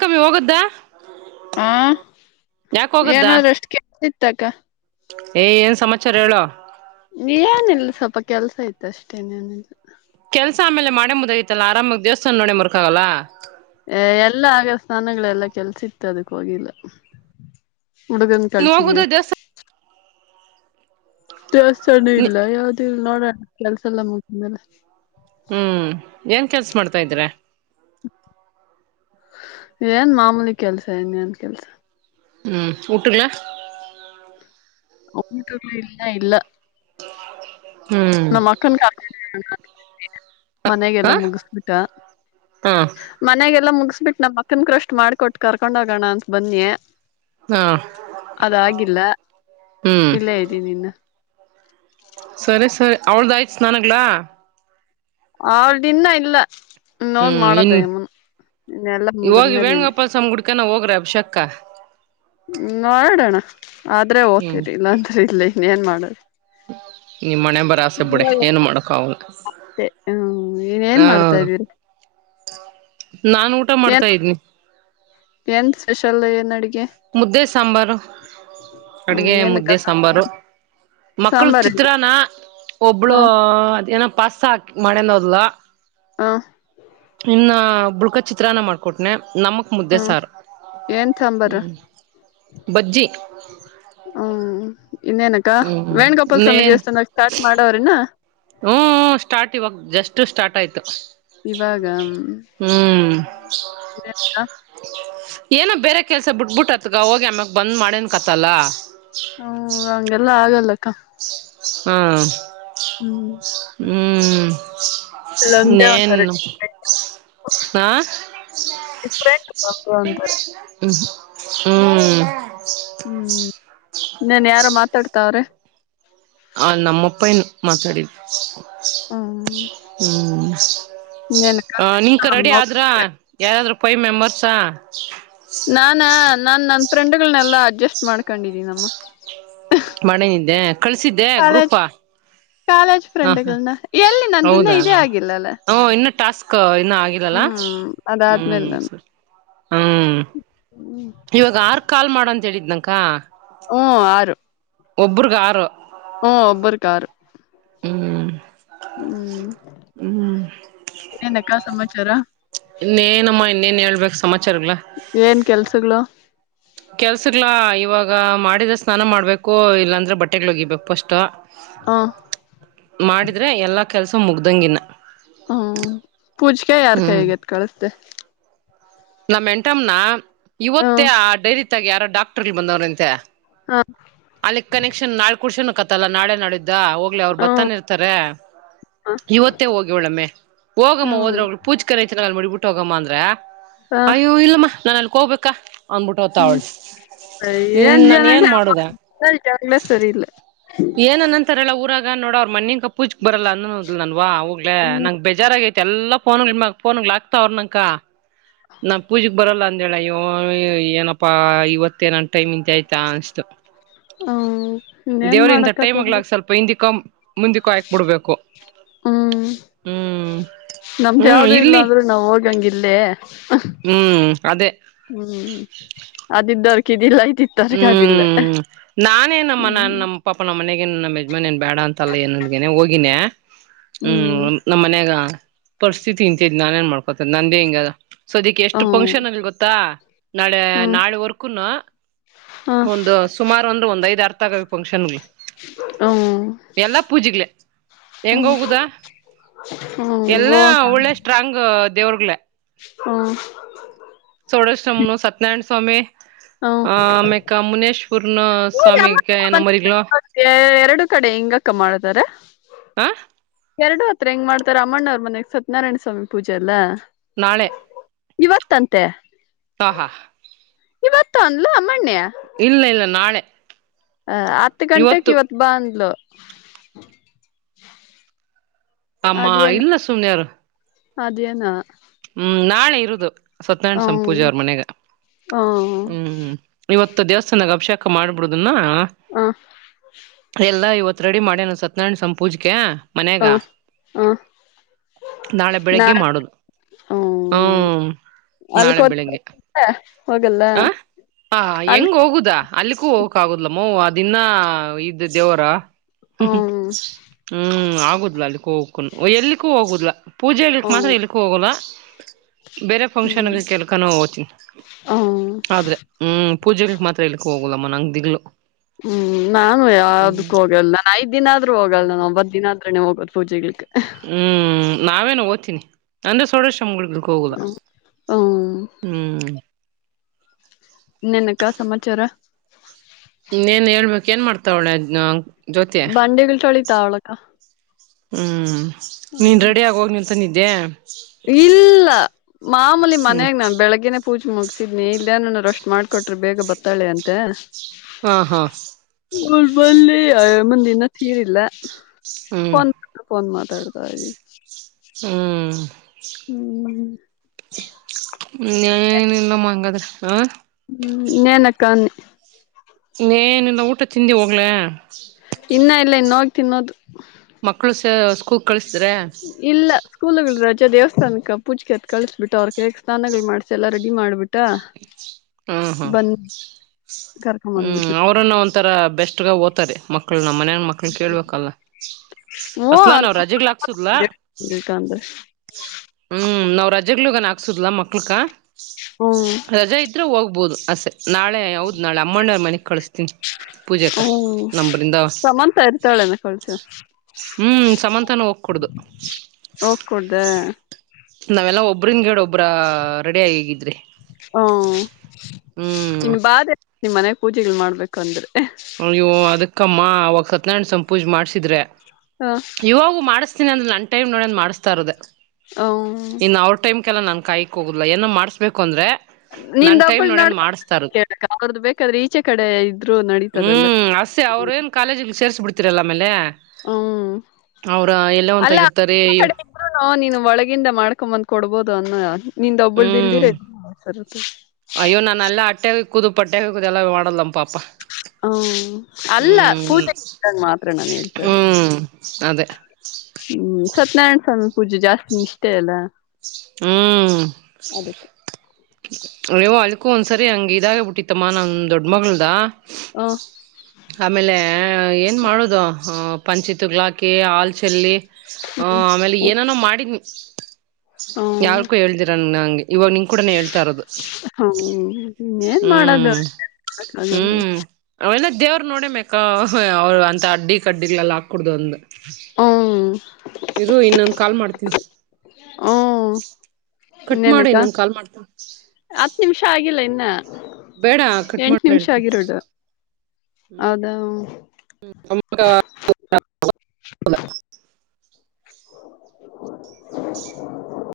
ಕಮ್ಮಿ ಹೋಗದ್ದ ಹಾ ಯಾಕ ಹೋಗದ್ದ ಏನೋ ರೆಷ್ಟ್ ಕೆಳಿ ತಕ ಏ ಏನ್ ಸಮಾಚಾರ ಹೇಳು. ಏನಿಲ್ಲ ಸ್ವಲ್ಪ ಕೆಲ್ಸ ಇತ್ತ್ ಅಷ್ಟೇ ಇನೇನಿಲ್ಲ. ಕೆಲ್ಸ ಆಮೇಲೆ ಮಾಡೇ ಮುದೈಐತಲ್ಲಾ ಆರಾಮಾಗಿ ದೇವಸ್ಥಾನ ನೋಡಿ ಮರ್ಕ ಆಗಲ್ಲ. ಎಲ್ಲ ಆಗ ಸ್ನಾನಗಳೆಲ್ಲ ಕೆಲ್ಸಿತ್ತು ಅದಕ್ಕ ಹೋಗಿಲ್ಲ. ಹುಡುಗನ್ ನೀ ಹೋಗುದ ಕಳ್ಸಿದೀವಿ. ದೇವಸ್ಥಾನ ದೇವಸ್ಥಾನ ಇಲ್ಲ ಯಾವುದು ಇಲ್ಲ ನೋಡೋಣ ಕೆಲಸ ಎಲ್ಲ ಮುಗಿದ್ಮೇಲೆ. ಹ್ಮ್ ಏನ್ ಕೆಲ್ಸ ಮಾಡ್ತಾ ಇದ್ರ. ಏನ್ ಮಾಮೂಲಿ ಕೆಲ್ಸ ಇನ್ನೇನ್ ಕೆಲ್ಸ. ಹ್ಮ್ ಊಟದ್ಲಾ [unintelligible] ಇಲ್ಲ ಹ್ಮ್ ನಮ್ಮಕ್ಕನ್ಗೆ ಹ ಮನೆಗೆಲ್ಲ ಮುಗಿಸಬಿಟ್ಟ ಹಾ ಮನೆಗೆಲ್ಲ ಎಲ್ಲ ಮುಗಿಸ್ಬಿಟ್ಟು ನಮ್ ಮಕ್ಕಂಗ್ ಕ್ರಷ್ಟ್ ಮಾಡ್ಕಟ್ಟು ಕರ್ಕೊಂಡ್ ಹೋಗೋಣ ಅಂತ ಬನ್ನಿ. ಹಾ ಅದಾಗಿಲ್ಲ ಹ್ಮ್ ಇಲ್ಲೆ ಇದ್ದೀನಿ ಇನ್ನ. ಅವಳ್ದ ಆಯ್ತು ಸ್ನಾನಗಳು. ಅವಳ್ದ ಇನ್ನ ಇಲ್ಲ. ಇನ್ ಹೋಗ್ ಹ್ಮ್ ಮಾಡೋದ ಇನ್ ಯಮುನ್ ಇನ್ನೆಲ್ಲಾ ಇ ಹೋಗಿ ಮುಗಿದ್ಮೇಲೆ ಇಲ್ಲಿ ವೇಣುಗೋಪಾಲ ಸ್ವಾಮಿ ಗುಡಿಕನ್ನ ಹೋಗ್ರೇ. ಉಷಕ್ಕ ಹ್ಮ್ ಮಾಡೋಣ ಆದ್ರೆ ಹ್ಮ್ ಓ್ತತಿರಿ ಇಲ್ಲಾಂದ್ರೆ ಇಲ್ಲಿ ಇನ್ನ ಏನ್ ಮಾಡದು. ನಿಮ್ಮಣೆ ಬರ ಆಸೆ ಬಿಡಿ ಏನು ಮಾಡಕ ಆಗಲ್ಲ ಹ್ಮ್ ಏನ್ ಹಾ ಮಾಡ್ತಾ ಇದ್ದೀರಿ ನಾನ್ ಊಟ ಏನ್ ಮಾಡ್ತಾ ಇದ್ನಿ ಏನ್ ಸ್ಪೆಷಲ್ ಏನಡಿಗಿ ಮುದ್ದೆ ಸಾಂಬಾರು ಹ್ಮ್ ಅಡ್ಗೆ ಏನಕ್ಕ ಮುದ್ದೆ ಸಾಂಬಾರು ಮಕ್ಕಳ್ಗ ಸಾಂಬಾರೇನ ಚಿತ್ರಾನ್ನ ಒಬ್ಳು ಹ್ಮ್ ಅದೇನೋ ಪಾಸ್ತಾ ಹಾಕ್ ಮಾಡೇನೋದ್ಲು ಹಾ ಇನ್ನ ಬುಳ್ಕ ಚಿತ್ರಾನ್ನ ಮಾಡ್ಕೊಟ್ನೆ ನಮ್ಕ ಮುದ್ದೆ ಹ್ಮ್ ಸಾರು ಏನ್ ಹ್ಞ ಸಾಂಬಾರು ಬಜ್ಜಿ ಹ್ಮ್ ಇನ್ನೇನಕ್ಕ ಹ್ಮ್ ವೇಣುಗೋಪಾಲ ಸ್ವಾಮಿ ದೇವಸ್ಥಾನಾ ಸ್ಟಾರ್ಟ್ ಮಾಡವ್ರೇನ್ನ ಹ್ಮ್ ಹ್ಮ್ ಸ್ಟಾರ್ಟ್ ಇವಾಗ್ ಜಸ್ಟ್ ಸ್ಟಾರ್ಟ್ ಆಯ್ತು ಇವಾಗ ಹ್ಮ್ ಇನ್ನೇನಕ್ಕ ಏನೋ ಬೇರೆ ಕೆಲ್ಸ ಬಿಟ್ಬಿಟ್ಟತ್ಗ ಹೋಗಿ ಆಮ್ಯಾಗ ಬಂದ್ ಮಾಡೇನ್ ಕತ್ತಲ್ಲ ಹ್ಮ್ ಹಂಗೆಲ್ಲ ಆಗಲ್ಲಕ್ಕ ಹ್ಮ್ ಹ್ಮ್ ಹ್ಮ್ ಅಲ್ಲೊಂದೇ ನೇನ್ ಒಂಥರ ಹಾ ಡಿಫ್ರೆಂಟ್ ಒಂದು ಅಂತಾರೆ [unintelligible] ಹ್ಮ್ ಹ್ಮ್ ಇನ್ನೇನ್ ಯಾರೋ ಮಾತಾಡ್ತಾವ್ರೆ ಆ ನಮ್ಮಪ್ಪಯ್ಯ್ನು ಮಾತಾಡಿದ್ದು ಹ್ಮ್ ಹ್ಮ್ ಹಾ ನಿಮ್ಕ ರೆಡಿ ಇನ್ನೇನಕ್ಕ ಆದ್ರೂ ಯಾರಾದ್ರೂ ಫೈ ಮೆಂಬರ್ಸ್ಸಾ ನಾನ ನಾ ನನ್ ಫ್ರೆಂಡ್ಗಳನೆಲ್ಲಾ ಅಡ್ಜಸ್ಟ್ ಮಾಡ್ಕೊಂಡಿದೀನಮ್ಮ ಮನೆೆ ನಿದ್ದ್ಯಾ ಕಳ್ಸಿದ್ದೆ ಕಾಲೇಜ್ ಗ್ರೂಪಾ ಕಾಲೇಜ್ ಫ್ರೆಂಡ್ಗಳನ ಎಲ್ಲಿ ನಂದಿನ್ನದ ಹೌದಾ ಇದೇ ಆಗಿಲ್ಲಲ್ಲ ಹ ಇನ್ನು ಟಾಸ್ಕ್ ಇನ್ನ ಆಗಿದಲ್ಲ ಹ್ಮ್ ಹ್ಮ ಅದಾದ್ಮೇಲೆ ಸ ನಾನು ಹ್ಮ್ ಇವಾಗ ಆರ್ ಕಾಲ್ ಮಾಡಂತ ಹೇಳಿದ್ನಕ್ಕ ಹ್ಮ್ ಆರು ಒಬ್ಬ್ರಿಗ ಆರು ಹ್ಮ ಒಬ್ಬರೀಗ್ ಆರು ಹ್ಮ್ ಹ್ಮ್ ಇನ್ನೇನಕ್ಕಾ ಸಮಾಚಾರ ಇನ್ನೇನಮ್ಮ ಇನ್ನೇನ್ ಹೇಳ್ಬೇಕ್ ಏನ್ ಕೆಲ್ಸಗ್ಳು ಕೆಲ್ಸಗ್ಳಾ ಇವಾಗ ಮಾಡಿದ್ರೇ ಸ್ನಾನ ಮಾಡ್ಬೇಕು ಇಲ್ಲಾಂದ್ರೆ ಬಟ್ಟೆಗಳು ಒಗಿಬೇಕು ಫಷ್ಟು ಹ ಮಾಡಿದ್ರೆ ಎಲ್ಲಾ ಕೆಲ್ಸ ಮುಗ್ದಂಗಿನ್ನ ಹ್ಮ ಪೂಜ್ಕೆ ಯಾರ್ ಕೈಯಾಗ ಎತ್ ಕಳಸ್ದೆ ನಮ್ಮ್ ಎಂಟಮ್ನ ಹ ಇವತ್ತೇ ಆ ಡೈರಿ ತಾಗ ಯಾರ ಡಾಕ್ಟರ್ಲ್ ಬಂದವ್ರಂತೆ ಹ ಅಲ್ಲಿ ಕನೆಕ್ಷನ್ ನಾಳ ಕುಡ್ಸೋನಕ್ಕತ್ತಲ್ಲಾ ನಾಳೆ ನಾಡಿದ್ದ ಹೋಗ್ಲಿ ಅವರು ಬತ್ತಾನೇ ಹ್ಮ ಇರ್ತಾರೆ ಇವತ್ತೇ ಹೋಗವ್ಳಮ್ಮೆ ಹೋಗಮ್ಮ ಹ್ಮ್ ಹೋದ್ರ ಅವ್ಳು ಪೂಜ್ಕ ಮುಡಿಬಿಟ್ಟು ಹೋಗಮ್ಮ ಅಂದ್ರೆ ಹ ಅಯ್ಯೋ ಇಲ್ಲಮ್ಮ ನಾನು ಅಲ್ಲಿಕೋಗ್ಬೇಕಾ ಅನ್ಬಿಟ್ಟ ಹೊತ ಅವಳ ಇನ್ ನನ್ ಏನ್ ಮಾಡುದ [unintelligible] ಸರಿ ಇಲ್ಲ ಏನ ಅನ್ನಂತಾರ್ ಹೇಳ ಊರಾಗ ನೋಡ ಅವ ಮಣಿನ್ಕ ಪೂಜಕ್ ಬರಲ್ಲ ಅನ್ನೋ ನನ್ವಾ ಹೋಗ್ಲೇ ಹ್ಮ್ ನಂಗ ಬೇಜಾರಾಗೈತಿ ಎಲ್ಲಾಫೋನ್ಗಳ ಮ ನ್ಗ್ ಆಗ್ತಾವ್ರ ನಂಕ ನಾ ಪೂಜೀಕ್ ಬರಲ್ಲ ಅಂದೇಳ ಅಯ್ಯೋ ಏನಪ್ಪಾ ಇವತ್ತೆ ನನ್ ಟೈಮ್ ಇಂತ ಆಯ್ ಹೂಂ ದೇವ್ರಿಂತ ಟೈಮಗ್ಲಾಗ್ ಸ್ವಲ್ಪ ಹಿಂದಿಕಂ ಮುಂದಕ್ಕೂ ಹಾಕ್ ಬಿಡ್ಬೇಕು ಹ್ಮ್ ಹ್ಮ್ ನಮ್ದ್ ಹ್ಮ್ ಯಾವ್ದು ಇಲ್ಲ ಇಲ್ಲಿ ಅಂದ್ರು ನಾವ್ ಹೋಗಂಗಿಲ್ಲೇ [unintelligible] ಹ್ಮ್ ಅದೇ ಹ್ಮ್ ಅದಿದ್ದು ಅದಕಿದ್ದಿಲ್ಲ ಹ್ಮ್ ನಾನೇ ನಮ್ಮ ನನ್ನ ಹ್ಮ್ ನಮ್ಮ ಪಾಪ ನಮ್ಮನೆ ಹ ನಮ್ಮ ಯಜಾನ್ಏನ್ ಬೇಡ ಅಂತಲ್ಲ ನಂದ್ನೆ ಹೋಗಿನನೆ ಹ್ಮ್ ನಮ್ಮ್ ಮನ್ಯಾಗ ಪರಿಸ್ಥಿತಿ ಇಂತ ನಾನೇಏನ್ ಮಾಡ್ಕೊತದ ನಂದೇ ಹಿಂಗದ ಸೊ ಅದಕ್ಕೆ ಎಷ್ಟು ಫಂಕ್ಷನ್ ಹ್ಮ್ ಅಲ್ಲಿ ಗೊತ್ತಾ ನಾಳೆ ಹ್ಮ್ ನಾಳೆ ವರ್ಕೂನು ಹ್ಮ್ ಒಂದು ಸುಮಾರು ಅಂದ್ರೆ ಒಂದ್ ಐದ್ರ್ತಗಾವ ಫಂಕ್ಷನ್ಗಳು ಹ್ಮ ಎಲ್ಲಾ ಪೂಜೆಗ್ಲೆ ಹೆಂಗ ಹೋಗುದ ಹ್ಮ್ ಎಲ್ಲ ಹೋಗ ಒಳ್ಳೆ ಸ್ಟ್ರಾಂಗ್ ದೇವ್ರಗ್ಗಳ ಹ್ಮ ಸೋಡೇಶ್ವಮ್ನು ಸತ್ಯನಾರಾಯಣ ಸ್ವಾಮಿ ಹ್ಮ್ ಆಮೇಕ ಮುನೇಶ್ಪೂರ್ನು ಇವ್ರ್ ಸ್ವಾಮ ಅಮ್ಮನ್ ಎನ ಮಾಡ್ರಿಕ ಮನೆಗ್ ಎರಡು ಕಡೆ ಇಂಗಕ್ಕ ಮಾಡತಾರ ಆ ಎರಡು ಹತ್ರ ಹೆಂಗ ಮಾಡ್ತಾರೆ ಅಮ್ಮಣ್ಣ್ ಮನೆಗೆ ಸತ್ಯನಾರಾಯಣ ಸ್ವಾಮಿ ಪೂಜೆ ಎಲ್ಲ ನಾಳೆ ಇವತ್ತಂತೆ ಸ ಹ ಇವತ್ತ ಅನ್ಲ ಇಲ್ಲ ಇಲ್ಲ ನಾಳೆ ಹ ಹತ್ತು ಗಂಟಕ್ ಇವತ್ತು ಇವತ್ ಬಂದ್ಲು ಆಮ್ಮಾ ಅದೇನ ಇಲ್ಲ ಸುಮ್ಮಯಾರ ಅದೇನ ಹ್ಮ್ ನಾಳೆ ಇರುದು ಸತ್ಯನಾರಾಯಣ್ ಹ್ಮ್ ಸಂಪೂಜೆ ಅವ್ರ ಮನೆಗ ಹ್ಮ್ ಹ್ಮ್ ಇವತ್ತು ದೇವಸ್ಥಾನಕ್ಕೆ ಅಭಿಷೇಕ್ ಮಾಡ್ ಹ ಎಲ್ಲ ಇ ರೆಡಿ ಮಾಡ ಸತ್ಯನಾರಾಯಣ ಸಂಪೂಜಕ ಮನ್ಯಾಗ ಹ ಹ ನಾಳೆ ನಾ ಬೆಳಿಗ್ಗೆ ಮಾಡುದು ಹ್ಮ್ ಹ್ಮ ನಾಳೆ ಅಲ್ಕೋತ ಬೆಳಿಗ್ಗೆ ಹೋಗಲ್ಲ ಹ ಹ ಅಲ್ ಹೆಂಗ ಹೋಗುದಾ ಅಲ್ಲಿಕ್ಕೂ ಹೋಗಕ ಆಗುದಲ ಮೋವ್ ಅ ದಿನ ಇದ್ದ ದೇವರ ಹ್ಮ್ ಹ್ಮ್ ಆಗುದ್ಲ ಅಲ್ಲಿ ಹೋಗ್ಕೊಂಡು ಎಲ್ಲಿಕ್ಕೂ ಹೋಗೋುದಿಲ್ಲ ಪೂಜೆ ಹೇಳಲಿಕ್ಕೆ ಹ್ಮ್ ಮಾತ್ರ ಎಲ್ಲಿಕ್ಕೂ ಹೋಗೋಲ್ಲ ಬೇರೆ ಫಂಕ್ಷನ್ ಹ್ಮ್ ಕೆಲಕನ ಹೋಗ್ತನಿ ಹ್ಮ್ ಆದ್ರೆ ಹ್ಮ್ ಪೂಜೆಗಳಗ್ ಮಾತ್ರ ಎಲಿಕ್ಕೆ ಹೋಗಲಮ್ಮ ನಂಗಗೆ ದಿಲು ಹ್ಮ್ ನಾನು ಯಾವಕ್ಕು ಹೋಗಲ್ಲ ನಾನ ಐದ್ ದಿನ ಆದ್ರೂ ಹೋಗಲ್ಲ ನಾನು ಒಂಬತ್ ದಿನ ಆದ್ರನೆ ಹೋಗದ ಪೂಜಗಳಿಗೆ ಹ್ಮ್ ನಾವೇನು ಓ್ತನಿ ಅಂದ್ರೆ ಸೋಡೋ ಕ್ಕೆ ಹೋಗುದ ಹ್ಮ್ ಹ್ಮ್ ಇನ್ನೇನಕ್ಕ ಸಮಾಚಾರ ನ್ನೇನ್ ಹೇಳ್ಬೇಕಕ್ ಏನ್ ಮಾಡ್ತಾವ ಒಳೆ ಅದ ಬಂಡೆಗಳ ಚಳಿತ ಅವಳಕ ಹ್ಞೂ ನೀನು ರೆಡಿ ಆಗೋಗಿ ನಿಂತ ನಿದ್ದೆ ಇಲ್ಲ ಮಾಮೂಲಿ ಹ್ಮ್ ಮನಾಗ ನಾ ಬೆಳಗ್ನ ಪೂಜೆ ಮುಗಸಿದ್ನಿ ಇಲ್ಲ ಏನನರು ಅಷ್ಟ್ ಮಾಡ್ಕೊಟ್ರಿ ಬೇಗ ಬತ್ತಾಳೆ ಅಂತ ಹಾ ಹಾ ಹರ್ಬಲ್ಲಿ ಮುಂದಿನ ತೀರಿಲ್ಲ ಹ್ಮ್ ಫೋನ್ ಫೋನ್ ಮಾತಾಡ್ತ ಇ ಹ್ಮ್ ಹ್ಮ್ ನಿಲ್ಲಮ್ಮಂಗದ್ರ ಹ ಹ್ಮ್ ಇನ್ನೇನಕ್ಕ ಅನ್ನಿ ಇನ್ನೇನಿಲ್ಲ ಊಟ ತಿಂದ ಹೋಗ್ಲಾ ಇನ್ನ ಇಲ್ಲ ಇನ್ನುಗಿ ತಿನ್ನೋದು ಮಕ್ಕಳು ಸ ಸ್ೂ ಇಲ್ಲ ಸ್ಕೂಲ್ಗಳ ರಜ್ ಜ ದೇವಸ್ಥಾನಕ್ಕ ಪೂಜಕತ್ ಕಳ್ಸಬಿಟ್ಟ ಅವ್ರ ಕ ಸ್ನಾನಾಗಗಳು ಮಾಡ್ಸ ಎಲ್ಲಾ ರೆಡಿ ಮಾಡ್ಬಿಟ್ಟ ಹ್ಮ ಹ್ಮ ಬಂದ್ ಕರ್ಕೊಂಡ್ ಹ್ಮ್ ಬಂದ್ಬಿಟ್ವಿ ಅವರನ್ನ ಒಂಥರ ಬೆಸ್ಟ್ [unintelligible] ಮಕ್ಕಳ ನಮ್ಮ ಮನ ಮಕ್ಳ ಕೇಳ್ಬೇಕಲ್ಲ ಅಸಲಾ ಹ್ಮ ನಾವ್ ರಜೆಗಲ್ಹಕ್ಸಿದ್ಞಲ್ಲ ಬೇಕಂದ್ರೆ ಹ್ಮ್ ನ ರಜೆಗ ಹಾಕ್ಸುದಲ ಮಕ್ಳಕ ಹ್ಮ್ ರಜೆಾ ಇದ್ರೆ ಹೋಗ್ಬಹುದು ಅಷ್ಟೆ ನಾಳೆ ಅಮ್ಮಣ್ಣ ಮನೆಗ್ ಕಳಸ್ತೀನಿ ಪೂಜಕ ಹ್ಮ್ ನಂಬ್ರಿಂದ ಸಮಂತ ಇರ್ತಾಳೆನ ಕಳ್ಸ ಹ್ಮ್ ಸಮಂತಾನೂ ಹೋಗ್ ಕುೂಡ್ದು ಹೋಗ್ ಕೊಡ್ದೆ ನಾವೆಲ್ಲಾ ಒಬ್ರನ್ ಗೇಡ ಒಬ್ರ ರೆಡಿ ಆಗ ಹಗಿದ್ರಿ ಹ್ಮ ಇನ್ ಬಾಧೆ ನಿ ಮನೆಗ ಪೂಜೆಗಳು ಮಾಡ್ಬೇಕಂದ್ರೆ ಅದಕ್ಕಮ್ಮ ಅವಾಗ ಸತ್ನಾಯಣ ಸಂಪೂಜ ಮಾಡ್ಸಿದ್ರೆ ಹ ಇವಾಗು ಮಾಡಸ ನನ್ ಟೈಮ್ ನೋಡಿ ಮಾಡ್ತಿರೋಧೆ ಹ ಲ್ಲ ನಾನನ್ ಕಾಯಕ್ ಹೋಗುದಿಲ್ಲ ಏನೋ ಮಾಡ್ಬೇಕು ಅಂದ್ರೆ ನನ್ ನಿಂದ ಟೈಮ್ ಒಬ್ಬಳ ನೋಡನ್ ನೋಡ್ ಮಾಡಿಸ್ತಾ ಇರೋದು ಅವ್ರದ್ದು ಬೇಕಾದ್ರೆ ಈಚೆ ಕಡೆ ಇದ್ರು ನಡಿ ಹ್ಮ್ ಹಸೆ ಅವ್ರ ಏನ್ ಕಾಲೇಜಿಗೆ ಸೇರ್ರಿಸಿ ಬಿಡ್ತಿರಲ್ಲ ಆಮೇಲೆ ಹ್ಮ ಅವ್ರ ಎಲ್ಲೋ ಅಲ್ಲ ಒಂತಾಗಿರ್ತಾರೆ ಕಡೊ ನೀನು ಒಳಗಿಂದ ಮಾಡ್ಕೊಂಬಂದ್ ಕೊಡ್ಬೋದು ಅನ್ನಯ ನಿಂದ ಹ್ಮ್ ಒಬ್ಬಳ್ದಲ್ದಿರರು ಕುದು ಪಟ್ಟೆ ಹುದುದು ಎಲ್ಲ ಮಾಡಲ್ಲ ಪಾಪ ಹ್ಮ ಅಲ್ಲ ಹ್ಮ್ ಪೂಜೆ ಮಾತ್ರ ನಾನು ಹೇಳ್ತದೆ ಹ್ಮ್ ಅದೇ ಹ್ಮ್ ಸತ್ಯನಾರಾಯಣ ಸ್ವಾಮಿ ಪೂಜೆ ಜಾಸ್ತಿ ಇಷ್ಟೇ ಅಲ್ಲಾ ಹ್ಮ್ ಅಯೋ ಅಲ್ಕೂ ಒಂದ್ಸರಿ ಹಂಗ ಇದಾಗ ಬಿಟ್ಟಿತ್ತಮ್ಮ ನಾ ದೊಡ್ಡ್ಮಗಳದ ಹಾ ಆಮೇಲೆ ಏನ್ ಮಾಡುದು ಪಂಚಿ ತಗ್ಲಾಕಿ ಹಲ್ ಚೆಲ್ಲಿ ಹ ಆಮೇಲೆ ಏನಾನೋ ಮಾಡಿದ್ ಯಲ್ಕು ಹೇಳ್ದಿರ ನಂಗ ಹ್ಮ ಏನ್ ಮಾಡದು ಹ್ಮ್ [unintelligible] ಅವ ನೋಡ ಮೇಕ ಅವರು ಅಂತ ಅಡ್ಡಿ ಕಡ್ಡಿಗಳೆಲ್ಲ ಹಾಕಡ್ದ ಒಂದಂದು ಇರು ಇನ್ನೊಂದು ಕಾಲ್ ಮಾಡ್ತೀನಿ ಹ್ಮ್ ಕಟ್ ಮಾಡಿ ಇನ್ನೇನಕ್ಕ ನನ್ ಕಾಲ್ ಮಾಡ್ತಾ ಹತ್ತು ನಿಮಿಷ ಆಗಿಲ್ಲ ಇನ್ನ ಎಂಟು ಮಾಡಿ ನಿಮಿಷ ಹೇಳ್ತೀನಿ ಆಗಿರೋದು ಅದಾ [unintelligible]